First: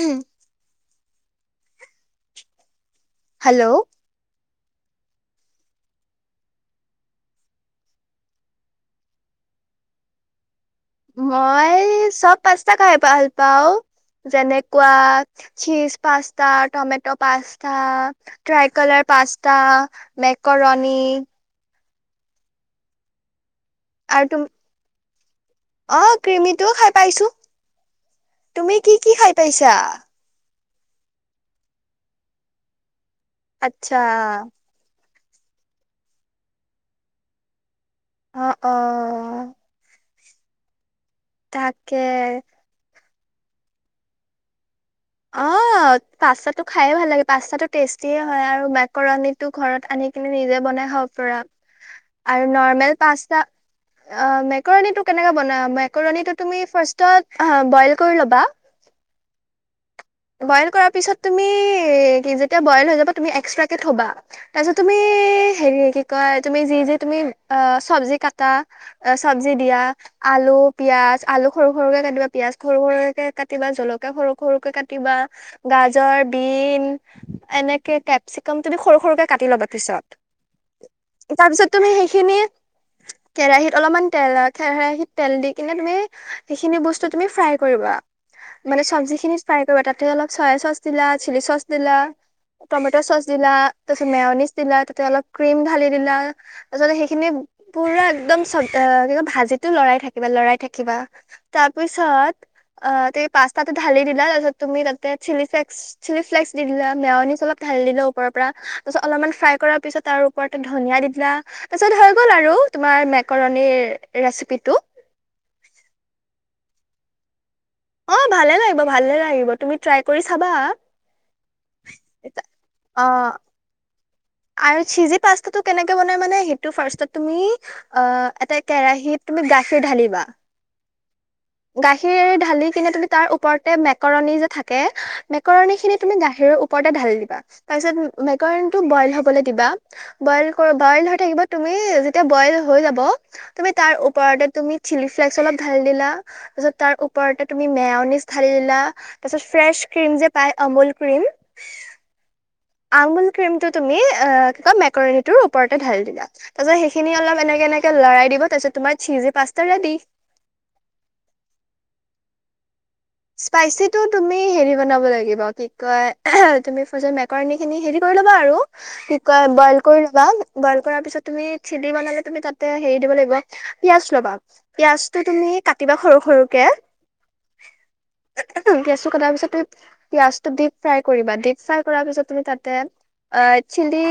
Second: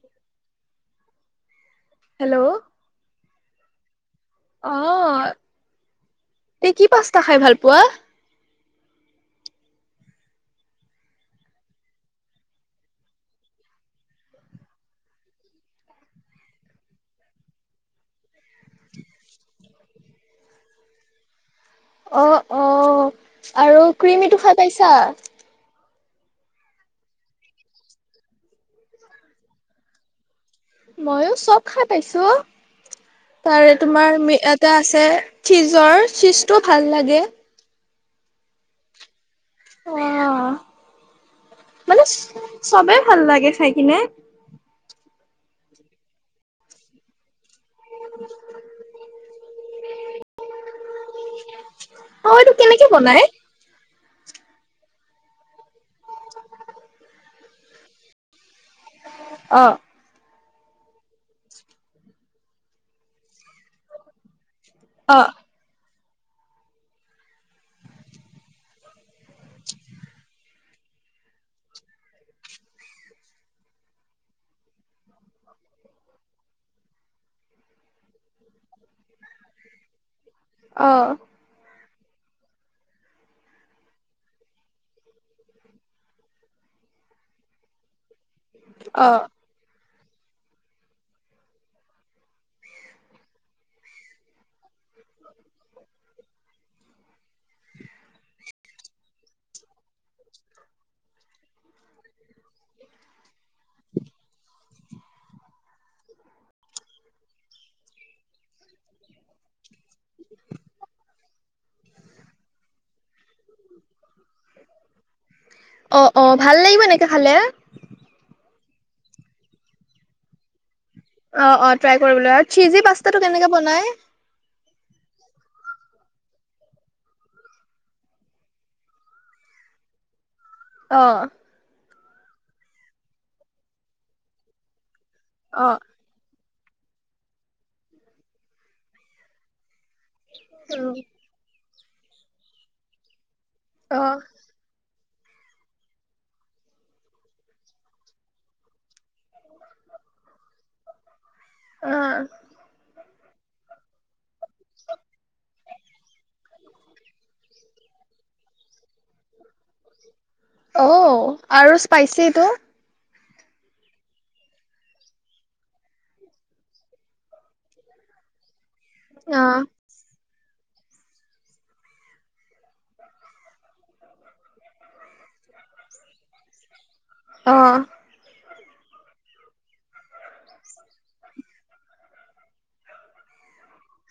উ'ম। Hello hello অ', এই কি পাস্তা খাই ভাল পোৱা। মই চব পাস্তা খাই ভাল পাওঁ যেনেকুৱা cheese pasta, tomato pasta, tricolour pasta, macaroni অ', অ', আৰু ক্ৰিমিটো খাই পাইছা। অ ক্ৰমিটোও খাই পাইছো, তুমি কি কি খাই পাইছা? ময়ো চব খাই পাইছো। তাৰে আচ্ছা তোমাৰ ম এটা আছে। চীজৰ চীজটো ভাল লাগে। অ', অ', অঁ তাকে মানে চবে। ভাল লাগে চাই কিনে। অ পাস্তাটো খাইে ভাল লাগে, পাস্তাটো টেষ্টিয়ে হয়, মেকৰণীতো ঘৰত আনি নিজেই বনাই খাব পাৰা অঁ আৰু এইটো কেনেকে নৰ্মেল বনাই? পাস্তা মেকৰণীতো কেনেকে বনাই মেকৰণীটো তুমি ফাষ্টট বইল কৰি ল'বা। অ', বইল কৰাৰ পিছত তুমি কি যেতিয়া বইল হৈ যাব তুমি এক্সট্ৰাকে থবা। তাৰপিছত তুমি অঁ হেৰি এই কি? কয় তুমি যি যি তুমি অ চবজি কাটা অ চব্জি দিয়া আলু পিয়াজ আলু সৰু সৰুকে কাটিবা পিয়াজ সৰু সৰুকে কাটিবা জলকীয়া সৰু সৰুকে কাটি। বা গাজৰ বিন এনেকে কেপচিকম তুমি সৰু সৰুকে কাটি ল'বা পিছত। অহ তাৰপিছত তুমি সেইখিনি কেৰাহিত অলপমান তেল কেৰাহিত তেল দি কিনে তুমি সেইখিনি বস্তু মানে চব্জিখিনি ফ্ৰাই কৰিবা তাতে অলপ চয়া চচ দিলা চিলি চচ দিলা টমেটৰ চ'চ দিলা তাৰ পিছত মেয়নিছ দিলা তাতে অলপ ক্ৰিম ঢালি দিলা তাৰপিছত সেইখিনি পুৰা একদম চব ভাজিটো লৰাই থাকিবা লৰাই থাকিবা তাৰ পিছত আহ পাষ্টাটো ধালি দিলা তুমি তাতে চিলি ফ্লেকস চিলি ফ্লেক্স দি দিলা মেওনিচ অলপ ঢালি দিলা ওপৰ পৰা তাৰ পিছত অলপমান ফ্ৰাই কৰাৰ পিছত তাৰ ওপৰতে ধনিয়া দি দিলা তাৰ পিছত হৈ গ'ল আৰু তোমাৰ মে কৰনিৰ ৰেচিপিটো অঁ অঁ ভাল লাগিব এনেকে খালে অ ভালে লাগিব ভালে লাগিব তুমি ট্ৰাই কৰি চাবা অ অ ট্ৰাই কৰিব লাগিব চিজি অ পাষ্টাটো কেনেকে বনাই আৰু চিজি পাষ্টাটো কেনেকে বনাই মানে সেইটো ফাৰ্ষ্টত তুমি এ এটা কেৰাহীত তুমি গাখীৰ ঢালিবা অ গাখীৰ ঢালি কিনে তুমি তাৰ ওপৰতে মেকৰণী যে থাকে অঁ মেকৰণী খিনি তুমি গাখিৰৰ ওপ ৰতে ঢালি দিবা তাৰপিছত মেকৰণীটো বয়েল হ'ব লে দিবা বয়েল কৰ উম বয়েল হৈ থাকিব তুমি যেতিয়া বয়েল হৈ যাব তুমি তাৰ অঁ ওপৰতে তুমি চিলি ফ্লেক্স অলপ ঢালি দিলা তাৰপিছত তাৰ ওপৰতে তুমি মেঅনিছ ঢালি দিলা তাৰপিছত ফ্ৰেছ ক্ৰীম যে পায় অমুল ক্ৰীম অ আমুল ক্ৰীমটো তুমি এ কি কয় মেকৰণীটোৰ ওপৰতে ঢালি দিলা তাৰপিছত সেইখিনি অলপ এনেকে এনেকে লৰাই দিব তাৰপিছত তোমাৰ চিজি পাষ্টা ৰেডি অ আৰু স্পাইচিটো স্পাইচীটো তুমি হেৰি বনাব লাগিব কি কয় এহেহ তুমি ফাৰ্ষ্টে মেকৰণীখিনি হেৰি কৰি ল'বা আৰু কি কয় অ', বয়েল কৰি লবা বয়েল কৰাৰ পিছত তুমি চিলি বনালে তুমি তাতে হেৰি দিব লাগিব পিয়াজ ল'বা পিয়াজটো তুমি কাটিবা সৰু সৰুকে অ পিয়াঁজটো কটাৰ পিছত তুমি পিয়াঁজটো ডিপ ফ্ৰাই কৰিবা ডিপ ফ্ৰাই কৰাৰ পিছত তুমি তাতে অ চিলি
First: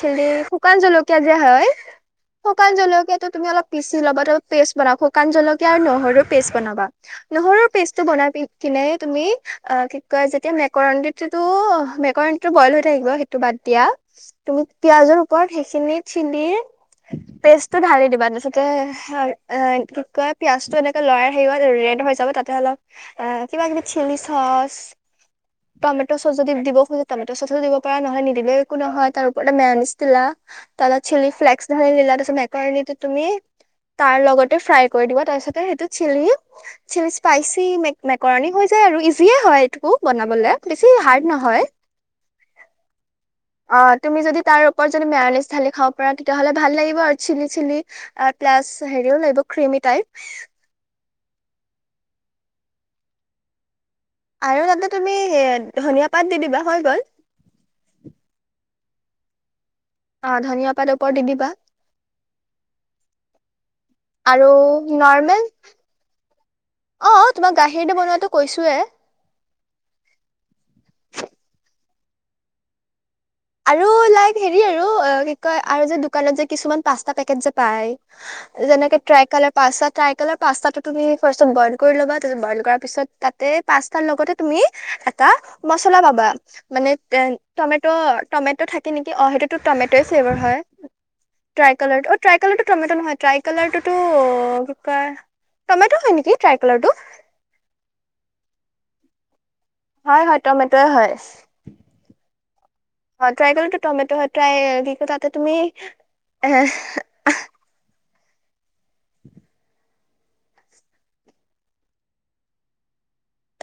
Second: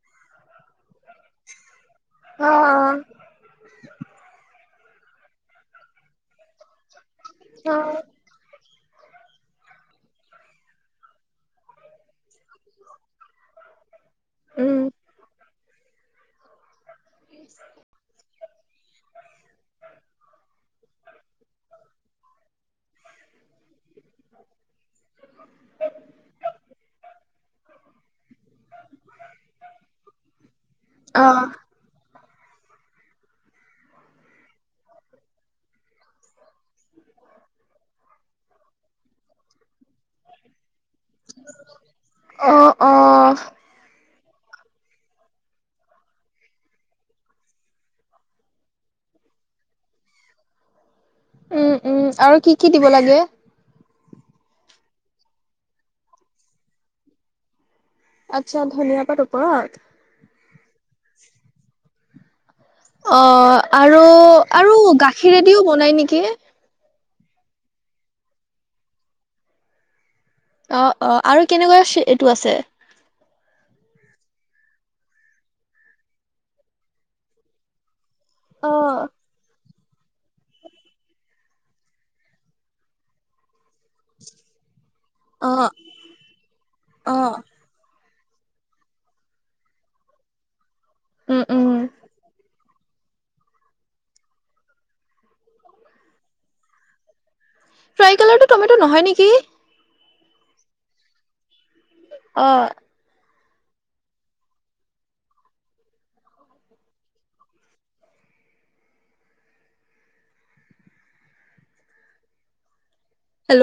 চিলি শুকান জলকীয়া যে হয় শুকান অ', জলকীয়াটো তুমি অলপ পিচি ল'বা তাৰপিছত পেষ্ট বনাব শুকান জলকীয়া আৰু নহৰু পেষ্ট বনাবা নহৰুৰ অ', পেষ্ট কিনে তুমি অ কি কয় যেতিয়া মেকৰণী তিটো মেকৰণীটো বয়েল হৈ থাকিব সেইটো বাদ দিয়া তুমি উম, পিয়াঁজৰ ওপৰত সেই খিনি চিলিৰ পেষ্টটো ঢালি দিবা তাপিছত তাতে হয় এ কি কয় পিয়াঁজটো এনেকে লৰাই থাকিবা ৰেড হৈ যাব তাতে অলপ অ কিবা কিবি চিলি চচ, টমেট' চ'চ যদি দিব খোজা টমেট' চ'চো দিব পাৰ নহয় নিদিলে একো নহয়, তাৰ ওপৰতে মেনছ দিলা, তাৰপছত চিলি আহ ফ্লেকস ঢালি দিলা তাৰপিছত। মেকৰনিটো তুমি তাৰ লগতে ফ্ৰাই কৰি দিব তাৰপিছতে সেইটো চিলি চিলিছপাই মে মেকৰণী হৈ যায় আৰু ইজিয়ে হয় এইটো। বনাবলে বেছি হাৰ্ড নহয়। অ', অ', অ তুমি যদি তাৰ ওপৰত যদি মেৰানিজ ঢালি খাব পাৰা তেতিয়াহ'লে ভাল লাগিব আৰু চিলি চিলি প্লাছ হেৰিও লাগিব ক্ৰিমি টাইপ। উম উম আৰু কি কি দিব লাগে। আৰু তাতে তুমি ধনিয়া পাত দি দিবা হৈ গল। আচ্ছা ধনিয়াপাত ওপৰত অ ধনিয়া পাত ওপৰত দি দিবা। অ আৰু আৰু নৰ্মেল গাখীৰেদিও বনাই নেকি? অ তোমাক গাখীৰটো বনোৱাটো কৈছোয়ে। অ অ আৰু কেনেকুৱা এইটো আছে। আৰু লাইক হেৰি আৰু কি কয় আৰু যে দোকানত যে কিছুমান পচ্তা পেকেট যে পায়। যেনেকে অ' টাইকালাৰ পাস্তা। টাইকলৰ পাস্তাটো তুমি ফাৰ্ষ্টত বইল কৰি ল'বা বইল কৰাৰ পিছত তাতে পচ্তাৰ লগতে তুমি এটা অ' মচলা পাবা মানে অ' টমেটৰ টমেট' থাকে নেকি অ সেইটোতো টমেট'য়ে ফ্লেভাৰ হয়। উম, উম। ট্ৰাই কালাৰ অ ট্ৰাই কালাৰটো। টমেট নহয় ট্ৰাই কালাৰ টো ো কি কয় টমেট হয় নেকি ট্ৰাই কালাৰটো। ফ্ৰাই কালাৰটো টমেটো নহয় নেকি? হয় হয় টমেটয়ে হয়। অ। অ ট্ৰাই কালাৰটো টমেট ট্ৰাই কি কৰ তাতে তুমি এ।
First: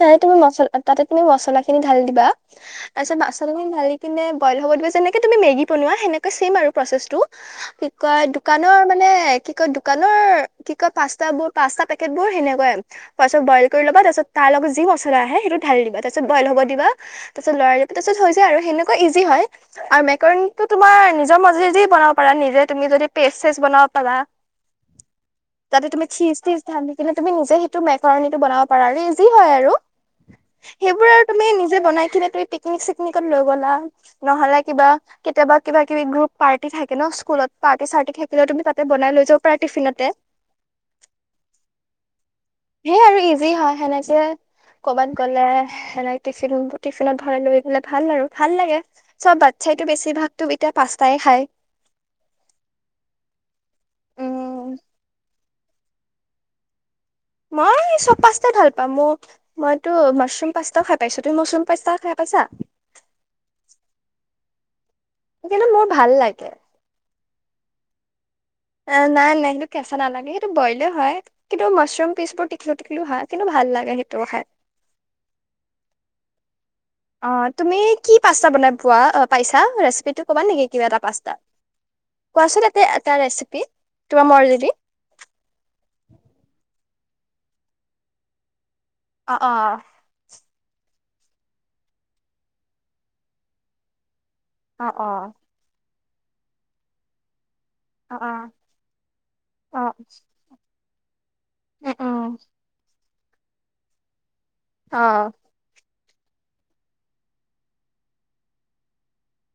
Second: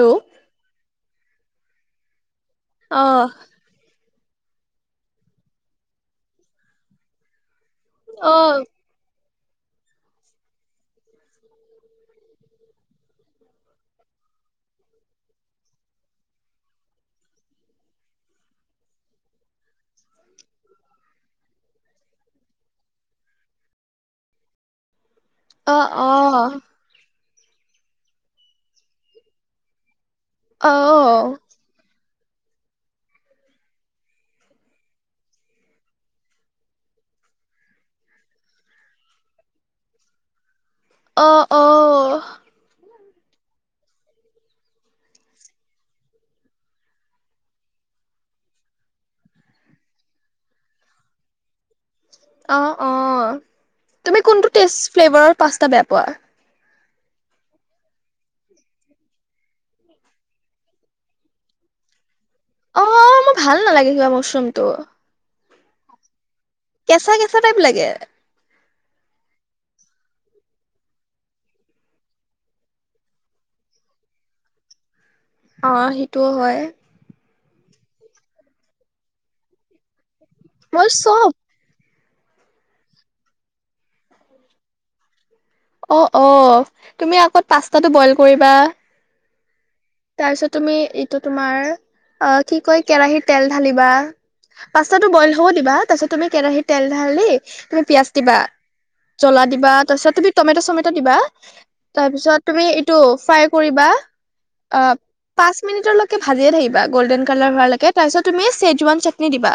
তাৰে তুমি মছলা তাতে তুমি মছলা খিনি ঢালি দিবা। অ', তাৰপিছত কিনে বইল হ'বলৈ যেনেকে তুমি মেগী বনোৱা সেনেকে চছে আৰু প্ৰচেছটো কি কয় অ', অ', দোকানৰ মানে কি কয় দোকানৰ কি কয় পাস্ত বোৰ পাস্তা পেকেট বোৰ সেনেকুৱাই ফাছতত বইল কৰি ল'বা তাৰ পাছত তাৰ লগত যি মছলা আহে সেইটো ঢালি দিবা তাৰপিছত বইল হব দিবা তাৰপিছত লৰাই দিবা তাৰপিছত হয় যায় আৰু সেনেকুৱা ইজি হয় আৰু মেকৰনটো তুমাৰ নিজৰ মাৰ্জি যি বনাব পাৰা নিজে তুমি যদি পেচ চেচ বনাব পাৰা। তাতে অ', তুমি চিচ থিচ ঢালিকিনে। তুমি নিজে সেইটো মেখৰণীটো বনাব পাৰা আৰু এই যি হয় আৰু অ', সেইবোৰ আৰু তুমি নিজে বনাই কিনে তুমি পিকনিক চিকনিকত লৈ গলা নহলে কিবা কেতিয়াবা কিবা কিবি গ্ৰুপ পাৰ্তি থাকে ন স্কুলত পাৰ্তি চাৰ্তি থাকিলেও তুমি তাতে বনাই লৈ যাব পাৰা টিফিনতে। অ‌ অ সেই আৰু ইজি হয় সেনেকে যে কবাত গ'লে এনে টিফিন টিফিনত ভৰাই লৈ দিলে ভাল আৰু ভাল লাগে চব বাচ্ছাইটো বেছিভাগতো এতিয়া পাস্তাই খাই। অ অ তুমি কোনটো উম টেষ্ট ফ্লেভাৰত পাঁচটা বেপৱাৰ মই চব পাস্তাই ভাল পাম মোৰ মইতো মাছৰুম পাস্তা খাই পাইছো। তুমি মাছৰুম পাস্তা খাই পাইছা? অ মোৰ ভাল নালাগে কিবা মচৰুমটো। কিন্তু মোৰ ভাল লাগে কেঁচা কেঁচা টাইপ লাগে নাই নাই সেইটো কেঁচা নালাগে সেইটো বইলে হয় কিন্তু মাছৰুম পিচবোৰ টিখলো টিখলো হয় কিন্তু ভাল লাগে সেইটোও খাই। [unintelligible] অ সেইটোও হয় অ তুমি কি পাস্তা বনাই পোৱা পাইছা ৰেচিপিটোত [unintelligible] কবা নেকি মই কিবা এটা চব পাস্তা কোৱাচোন তাতে এটা ৰেচিপি তোমাৰ মৰ্জি দি অ অ তুমি আকৌ পাস্তাটো বইল কৰিবা অ অ তাৰপিছত তুমি এইটো তোমাৰ অ কি কয় কেৰাহীৰ তেল ঢালিবা অ অ পাস্তাটো বইল হ'ব দিবা তাৰ পিছ তুমি কেৰাহী তেল ঢালিলি তুমি পিয়াজ অ দিবা অ জ্বলা দিবা অ তাৰপিছত তুমি টমেটা চমেটা দিবা উম তাৰ উম পিছত তুমি এইটো ফ্ৰাই কৰিবা অ পাঁচ মিনিটৰ লৈক ভাজিয়ে থাকিবা গ'ল্ডেন কালাৰ হোৱা লৈকে তাৰপিছত তুমি চেজৱান চাটনি দিবা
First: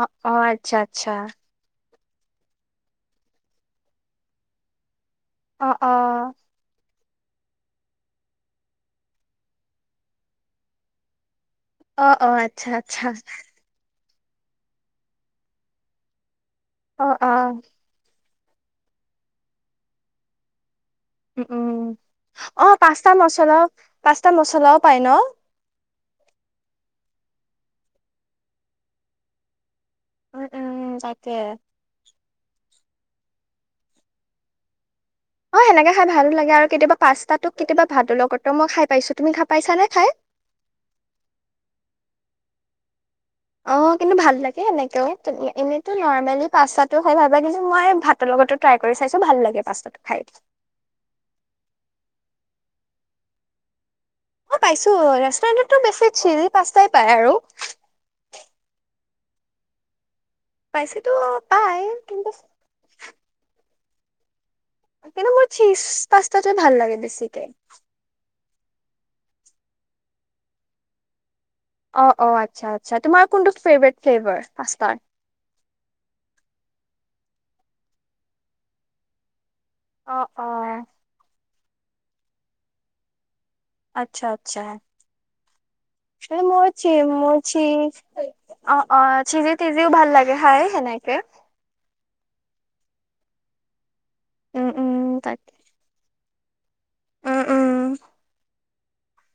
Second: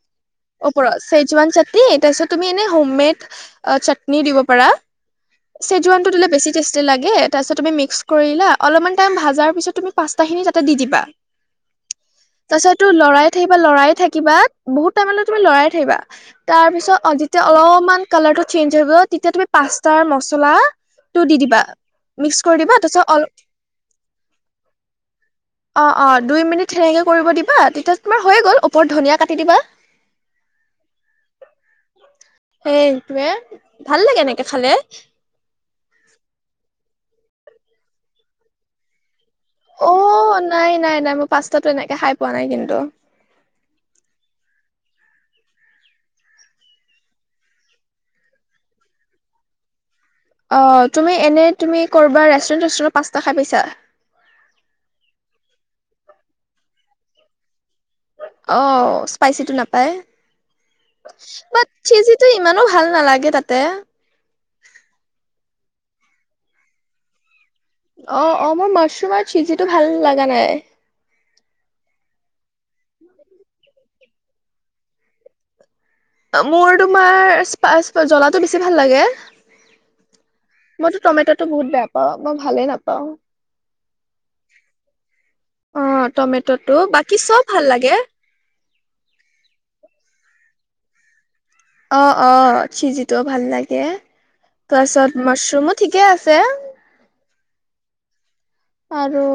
অ অ আচ্ছা ওপৰ আচ্ছা চেজুৱান চাটনি তাৰপিছত তুমি এনে হোম মেড চাটনি দিব পাৰা অ অ চেজুৱান টো দিলে বেছি টেষ্টি লাগে তাৰপিছত তুমি মিক্স কৰিলা অলপমান টাইম ভাজাৰ পিছত তুমি পাচতাখিনি তাতে দি দিবা অ অ তাৰ আচ্ছা পিছত তোৰ আচ্ছা লৰায়ে থাকিবা লৰায়ে থা কিবা বহুত টাইমলৈ তুমি লৰাই থাকিবা তাৰপিছত অ যেতিয়া অলপমান কালাৰটো চেঞ্জ হৈব তেতিয়া তুমি পাস্তাৰ মচলা [unintelligible] টো দি উম দিবা উম মিক্স কৰি অ দিবা তাৰপাছত পাস্তা অলপ মচলা পাস্তা মচলাও পায় ন [unintelligible] অ অ দুই মিনিট সে- নেকে কৰিব দিবা তেতিয়া তোমাৰ হৈয়ে গ'ল ওপৰত ধনীয়া কাটি দিবা। উম উম তাকে সেটোৱে ভাল লাগে এনেকে খালে। অ সেনেকে খাই ভাল লাগে আৰু কেতিয়াবা পাচতাতোক কেতিয়াবা ভাত লগতো মই খাই পাইছো। তুমি খাই পাইছানে অ খাই নাই নাই নাই মই পাস্তাটো এনেকে খাই পোৱা নাই কিন্তু। অ কিন্তু ভাল লাগে এেনেকেও এনেইো নৰ্মেলি পাস্তাটো হয় ভাবো কিন্তু মই ভাতৰ লগতো ট্ৰাই কৰি চাইছো ভাল লাগে পাস্। [unintelligible] অঁ, তুমি এনে তুমি কৰবা ৰেষ্টুৰেন্ট ষ্টুট। পাচটা খাই পাইচা? অঁ, পাইছো ৰেষ্টুৰেণ্টত বেছি সিজি পস্তাইপাই আৰু। অঁ, স্পাইচিটো নাপায়। পাইছেতো বাত পাই চিজিটো কিন্তু ইমানো ভাল নালাগে তাতে। কিন্তু মোৰ চিজ পাস্তাটোৱে ভাল লাগে বেছিকে। অঁ অঁ, মোৰ মাছৰুমৰ চিজিটো ভাল লাগা নাই। অঁ -অঁ, আচ্ছা -আচ্ছা তোমাৰ কোনটো ফেভট ফ্লেবাৰ পাস্তাৰ? মোৰ তোমাৰ স্পাচ জলাটো বেছি ভাল লাগে। অ অ মইতো টমেটত। ত বহুত বেয়া পাওঁ মই ভালে নাপাওঁ। আচ্ছা -আচ্ছা। অঁ, মোৰ টমেটটো বাকী চব ভাল লাগে। অঁ -অঁ, চিজি- তিজিও ভাল লাগে খাই সেনেকে। অঁ - অঁ, চিজিত ভাল লাগে। উম উম তাছত তাকে মাছৰুমো ঠিকে আছে। তে। উম -উম। আৰু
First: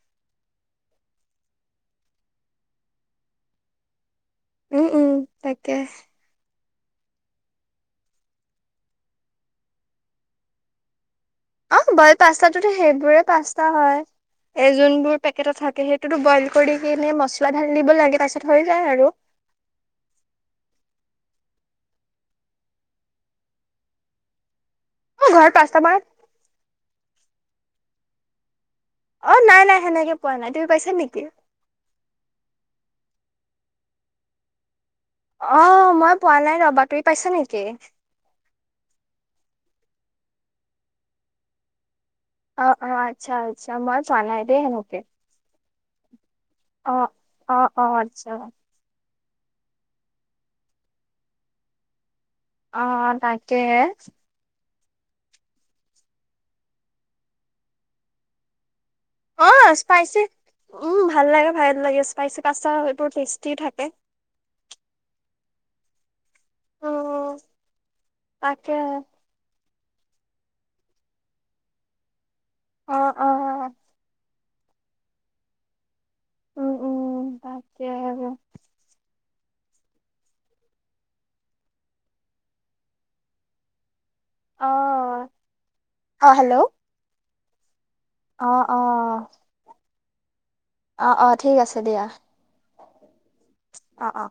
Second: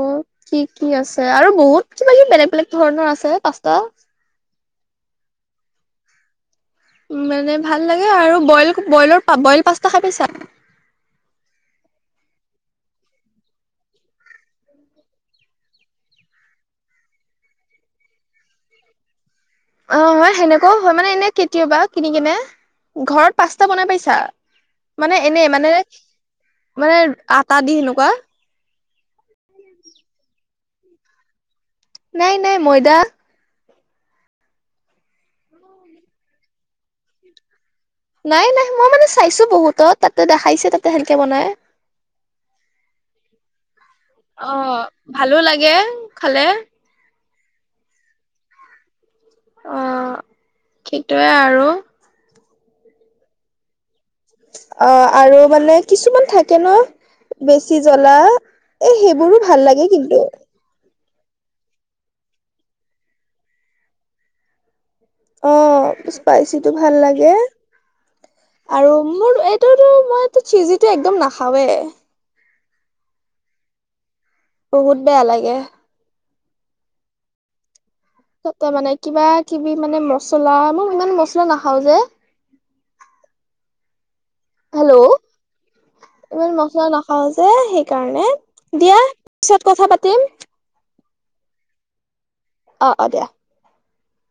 কি কি আছে আৰু বহুত কিবা -কিবি বেলেগ বেলেগ ধৰণৰ আছে পাস্তা। উম উম তাকে। মানে ভাল লাগে আৰু বইল বইলৰ বইল পাস্তা খাই পাইছা। অঁ, বইল পাস্তা সেইবোৰে পাস্তা হয় এ যোনবোৰ পেকেটত থাকে সেইটোতো বইল কৰি কিনে মচলা ঢালি দিব লাগে পছত হৈ যায় আৰু। অঁ, হয় সেনেকুৱাও হয় মানে এনে কেতিয়াবা কিনি কিনে ঘৰত পাস্তা বনাই পাইছা? মানে অ এনে ঘৰত মানে পাস্তা বনাই মানে। আটা দি সেনেকুৱা। অঁ, নাই নাই সেনেকে পোৱা নাই তুমি পাইছা নেকি? নাই নাই ময়দা। অঁ, মই পোৱা নাই ৰবা তুমি পাইছা নেকি? নাই নাই মই মানে চাইছো বহুত তাতে দেখাইছে তাতে সেনেকে বনাই। অঁ অঁ, আচ্ছা আছা। অঁ, ভালো লাগে। খালে। অঁ -অঁ, আচ্ছা। অঁ, সেইটোৱে আৰু। অঁ, তাকে হে। অঁ, আৰু মানে কিছুমান থাকে ন বেছি জ্বলা। এ সেইবোৰো অ ভাল লাগে স্পাইচি কিন্তু। উম ভাল লাগে ভাল লাগে স্পাইচি পাছতা হয়তো টেষ্টিওঁ থাকে। অঁ। স্পাইছিটো ভাল লাগে উম তাকে আৰু মোৰ এই। কিন্তু মইতো চিজটো একদম নাখাওঁৱে। অ অ অ। বহুত বেয়া লাগে। উম উম তাক। এতিয়া মানে কিবা। কিবি মানে মচলা মই ইমান মচলা নাখাওঁ যে। অ হেল্লো অ ইমান হেল্ল' মচলা নাখাওঁ যে। এ হে। সেই কাৰণে অ অ দিয়া পিছত কথা পাতি। তেম। অ অ ঠিক আছে দিয়া। অ অ দিয়া। অ অ।